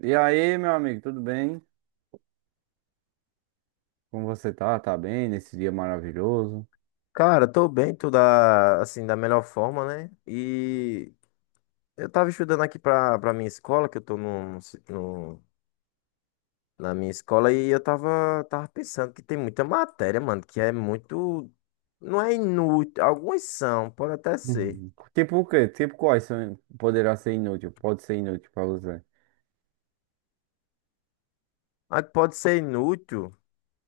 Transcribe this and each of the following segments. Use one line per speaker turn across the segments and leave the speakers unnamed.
E aí, meu amigo, tudo bem? Como você tá? Tá bem nesse dia maravilhoso?
Cara, tô bem, da melhor forma, né? E eu tava estudando aqui pra minha escola, que eu tô na minha escola, e eu tava, tava pensando que tem muita matéria, mano, que é muito. Não é inútil, algumas são, pode até ser.
Uhum. Tipo o quê? Tipo quais são, poderá ser inútil, pode ser inútil pra você.
Mas que pode ser inútil,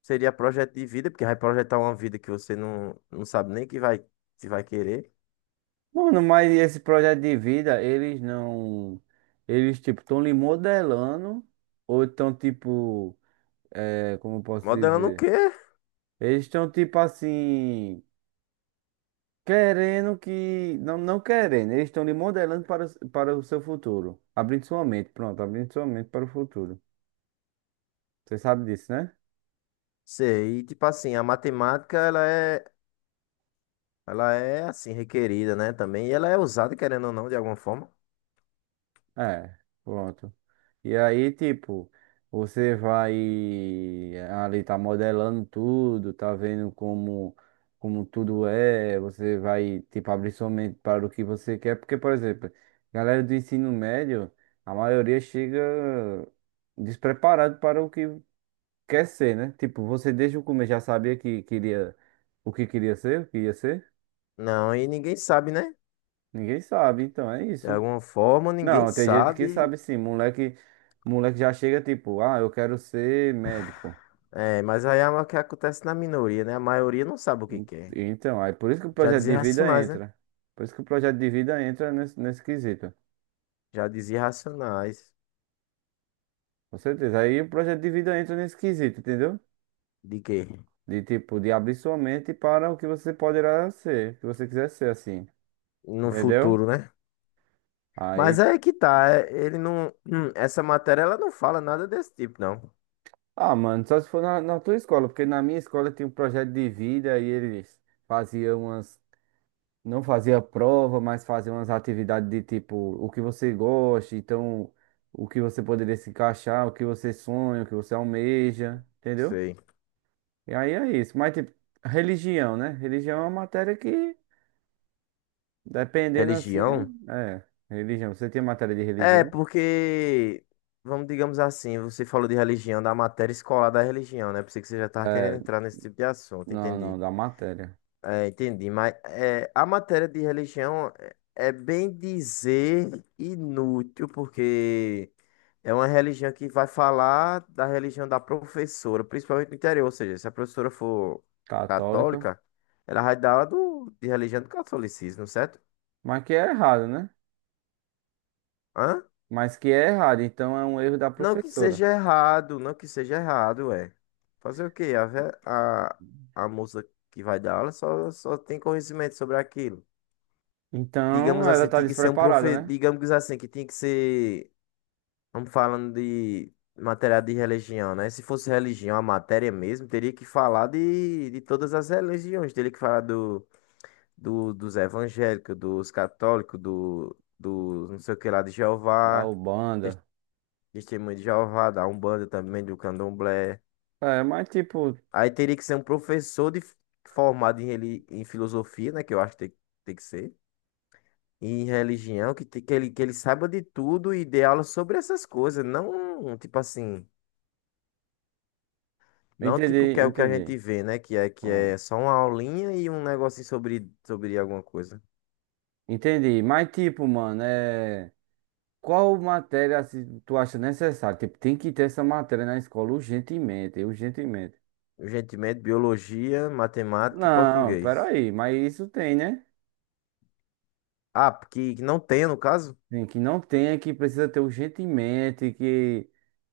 seria projeto de vida, porque vai projetar uma vida que você não sabe nem que vai querer.
Mano, mas esse projeto de vida, eles não... Eles, tipo, estão lhe modelando ou estão, tipo... É, como eu posso
Modelando o quê?
dizer? Eles estão, tipo, assim... Querendo que... Não, não querendo. Eles estão lhe modelando para, para o seu futuro. Abrindo sua mente. Pronto, abrindo sua mente para o futuro. Você sabe disso, né?
Sei, e tipo assim, a matemática, ela é. Ela é assim requerida, né? Também. E ela é usada, querendo ou não, de alguma forma.
É, pronto. E aí, tipo, você vai ali tá modelando tudo, tá vendo como como tudo é, você vai tipo abrir sua mente para o que você quer, porque por exemplo, galera do ensino médio, a maioria chega despreparado para o que quer ser, né? Tipo, você desde o começo já sabia que queria o que queria ser, o que ia ser?
Não, e ninguém sabe, né?
Ninguém sabe, então é
De
isso.
alguma forma, ninguém
Não, tem gente que
sabe.
sabe sim, moleque, moleque já chega tipo, ah, eu quero ser médico.
É, mas aí é o que acontece na minoria, né? A maioria não sabe o que quer.
Então, aí por isso que o
Já
projeto
dizia
de vida
Racionais, né?
entra. Por isso que o projeto de vida entra nesse quesito.
Já dizia Racionais.
Com certeza. Aí o projeto de vida entra nesse quesito, entendeu?
De quê?
De tipo, de abrir sua mente para o que você poderá ser, o que você quiser ser assim.
No
Entendeu?
futuro, né? Mas
Aí,
aí é que tá. é- Ele não. Essa matéria, ela não fala nada desse tipo, não.
ah, mano, só se for na, na tua escola, porque na minha escola tinha um projeto de vida e eles faziam umas... Não fazia prova, mas fazia umas atividades de tipo o que você gosta, então o que você poderia se encaixar, o que você sonha, o que você almeja, entendeu?
Sei.
E aí é isso. Mas tipo, religião, né? Religião é uma matéria que, dependendo assim,
Religião.
é. É, religião. Você tinha matéria de
É,
religião?
porque, vamos, digamos assim, você falou de religião, da matéria escolar da religião, né? Pensei que você já tava querendo entrar nesse tipo de assunto,
Não,
entendi.
não, da matéria
É, entendi, mas é, a matéria de religião é bem dizer inútil, porque é uma religião que vai falar da religião da professora, principalmente no interior, ou seja, se a professora for
católica.
católica, ela vai dar aula de religião do catolicismo, certo?
Mas que é errado, né?
Hã?
Mas que é errado, então é um erro da
Não que
professora.
seja errado, não que seja errado, é. Fazer o quê? A moça que vai dar aula só tem conhecimento sobre aquilo. Digamos
Então ela
assim,
tá
tinha que ser um
despreparada,
profe,
né?
digamos assim, que tinha que ser, vamos falando de matéria de religião, né? Se fosse religião, a matéria mesmo, teria que falar de todas as religiões, teria que falar dos evangélicos, dos católicos, do, do não sei o que lá de
Da
Jeová, Tes-
Ubanda.
Testemunho de Jeová, da Umbanda também, do Candomblé.
É, mas tipo.
Aí teria que ser formado em, em filosofia, né? Que eu acho que tem, tem que ser. E em religião, que ele saiba de tudo e dê aula sobre essas coisas. Não, tipo assim, não tipo
Entendi,
que é o que a gente
entendi.
vê, né? Que é, que
Pronto.
é só uma aulinha e um negocinho sobre alguma coisa.
Entendi. Mas tipo, mano, é. Qual matéria assim, tu acha necessária? Tipo, tem que ter essa matéria na escola urgentemente, urgentemente.
Urgentemente, biologia, matemática e
Não,
português.
peraí, mas isso tem, né?
Ah, porque que não tem, no caso?
Tem que não tem, é que precisa ter urgentemente, que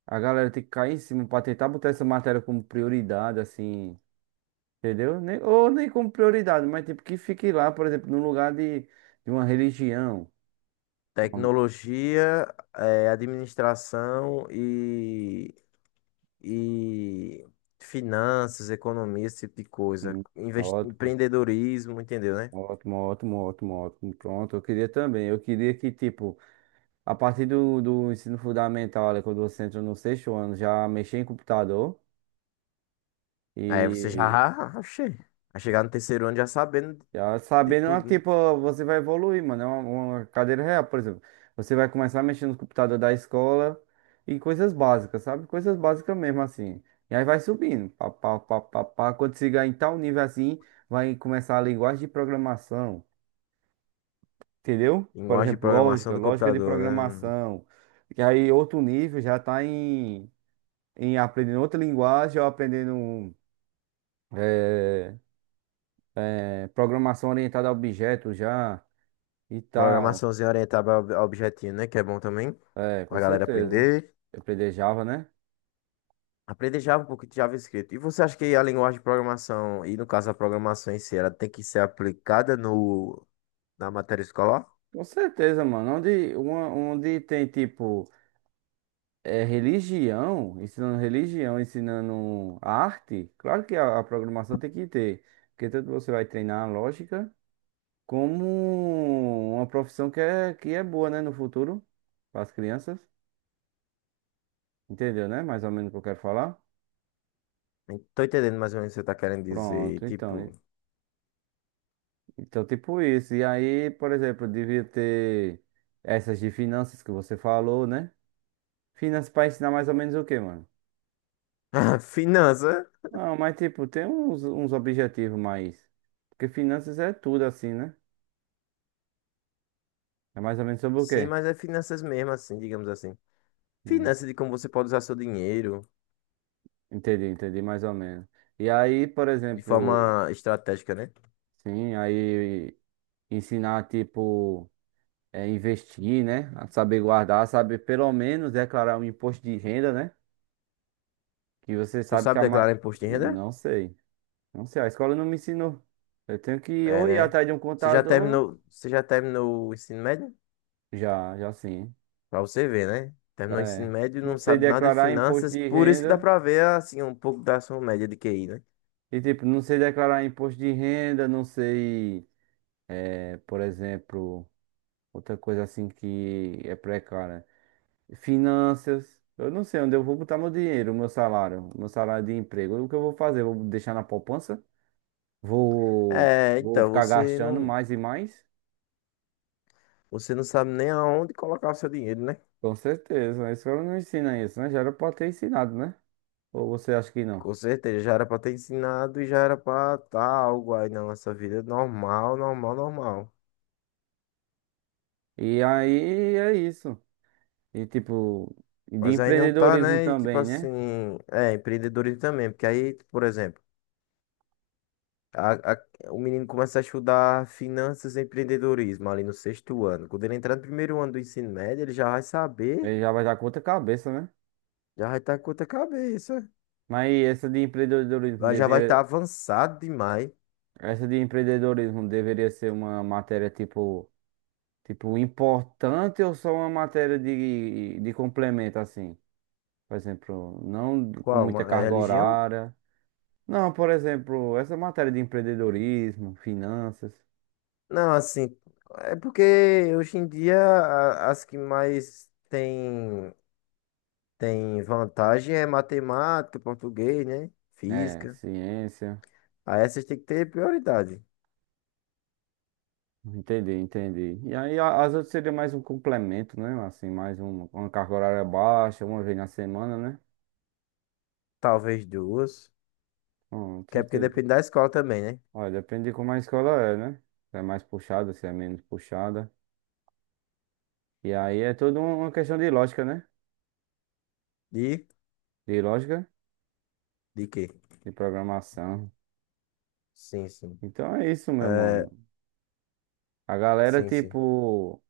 a galera tem que cair em cima pra tentar botar essa matéria como prioridade, assim, entendeu? Ou nem como prioridade, mas tipo, que fique lá, por exemplo, no lugar de uma religião. Uma,
Tecnologia, administração e finanças, economia, esse tipo de coisa. Invest...
um-
Empreendedorismo, entendeu, né?
ótimo, ótimo, ótimo, ótimo. Pronto, eu queria também. Eu queria que, tipo, a partir do ensino fundamental, ali, quando você entra no sexto ano, já mexer em computador
Aí você já,
e
oxê, vai chegar no 3º ano já sabendo
já
de
sabendo, ah,
tudo, né?
tipo, você vai evoluir, mano. É uma cadeira real, por exemplo. Você vai começar a mexer no computador da escola e coisas básicas, sabe? Coisas básicas mesmo, assim. E aí vai subindo, pá, pá, pá, pá, pá. Quando chegar em tal nível assim, vai começar a linguagem de programação. Entendeu? Por
Linguagem de
exemplo,
programação
lógica,
do
lógica de
computador, né?
programação. Que aí outro nível já está em, em aprendendo outra linguagem ou aprendendo eh, programação orientada a objetos já e tal.
Programaçãozinha orientada ao objetinho, né? Que é bom também
É, com
pra galera
certeza.
aprender.
Aprender Java, né?
Aprender Java, um pouco de JavaScript. E você acha que a linguagem de programação, e no caso a programação em si, ela tem que ser aplicada no, na matéria escolar?
Com certeza, mano. Onde, onde tem tipo religião, ensinando arte, claro que a programação tem que ter. Porque tanto você vai treinar a lógica. Como uma profissão que é boa, né, no futuro, para as crianças. Entendeu, né? Mais ou menos o que eu quero falar.
Não tô entendendo mais ou menos o que você tá querendo dizer.
Pronto, então.
Tipo,
Então, tipo isso. E aí, por exemplo, devia ter essas de finanças que você falou, né? Finanças para ensinar mais ou menos o quê, mano?
Finança?
Não, mas tipo, tem uns, uns objetivos mais. Porque finanças é tudo assim, né? É mais ou menos sobre o
Sim,
quê?
mas é finanças mesmo, assim, digamos assim.
Hum.
Finanças de como você pode usar seu dinheiro
Entendi, entendi, mais ou menos. E aí, por
de
exemplo,
forma estratégica, né?
sim, aí ensinar, tipo. É, investir, né? Saber guardar, saber pelo menos declarar um imposto de renda, né? Que você
Tu
sabe que
sabe
a
declarar
ma...
imposto de renda?
Não sei. Não sei, a escola não me ensinou. Eu tenho que
É,
ou ir
né?
atrás de um contador,
Você já terminou o ensino médio?
já, já sim.
Pra você ver, né? Terminou o ensino
É.
médio e
Não
não
sei
sabe nada de
declarar imposto
finanças,
de
por isso que dá
renda.
pra ver, assim, um pouco da sua média de QI, né?
E tipo, não sei declarar imposto de renda, não sei, é, por exemplo, outra coisa assim que é precária. Finanças. Eu não sei onde eu vou botar meu dinheiro, meu salário de emprego. O que eu vou fazer? Vou deixar na poupança? Vou,
É,
vou
então,
ficar gastando mais e mais?
você não sabe nem aonde colocar o seu dinheiro, né?
Com certeza. A escola não ensina isso, né? Já era pra ter ensinado, né? Ou você acha que não?
Com certeza, já era pra ter ensinado e já era pra tá algo aí na nossa vida normal, normal, normal.
E aí é isso. E tipo, e de
Mas aí não tá,
empreendedorismo
né? E tipo
também,
assim,
né?
é, empreendedorismo também, porque aí, por exemplo, a- a- o menino começa a estudar finanças e empreendedorismo ali no 6º ano. Quando ele entrar no 1º ano do ensino médio, ele já vai saber,
Aí já vai dar com outra cabeça, né?
já vai estar com outra cabeça,
Mas essa de empreendedorismo
lá já vai estar
deveria,
avançado demais.
essa de empreendedorismo deveria ser uma matéria tipo. Tipo, importante ou só uma matéria de complemento, assim? Por exemplo, não com
Qual?
muita
Uma, é
carga
religião?
horária. Não, por exemplo, essa matéria de empreendedorismo, finanças,
Não, assim, é porque hoje em dia as que mais tem. Tem vantagem é matemática, português, né?
é,
Física.
ciência.
Aí essas tem que ter prioridade.
Entendi, entendi. E aí as outras seria mais um complemento, né? Assim, mais um, uma carga horária baixa, uma vez na semana, né?
Talvez duas. Que
Tu.
é porque depende da escola também, né?
Olha, depende de como a escola é, né? Se é mais puxada, se é menos puxada. E aí é toda uma questão de lógica, né?
De,
De lógica.
de quê?
De programação.
Sim, sim.
Então é isso, meu
É,
mano. A galera,
sim, sim.
tipo,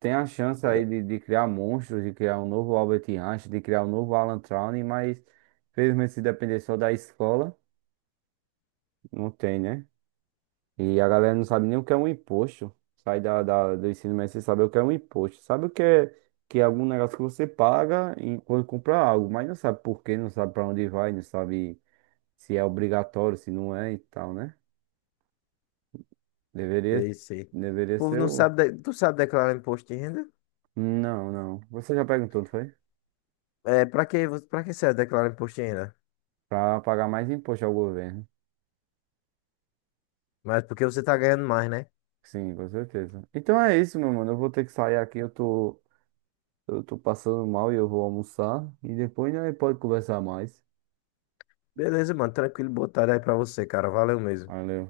tem a chance aí de criar monstros, de criar um novo Albert Einstein, de criar um novo Alan Turing, mas felizmente se depender só da escola, não tem, né? E a galera não sabe nem o que é um imposto. Sai da, do ensino médio sem saber o que é um imposto. Sabe o que é algum negócio que você paga quando compra algo, mas não sabe por quê, não sabe para onde vai, não sabe se é obrigatório, se não é e tal, né? Deveria,
Sei, sei. O
deveria
povo
ser
não
o.
sabe. Tu sabe declarar imposto de renda?
Não, não. Você já perguntou, não foi?
É, pra que serve declarar imposto de renda?
Pra pagar mais imposto ao governo.
Mas porque você tá ganhando mais, né?
Sim, com certeza. Então é isso, meu mano. Eu vou ter que sair aqui. Eu tô passando mal e eu vou almoçar. E depois a gente pode conversar mais.
Beleza, mano. Tranquilo, boa tarde aí pra você, cara. Valeu mesmo.
Valeu.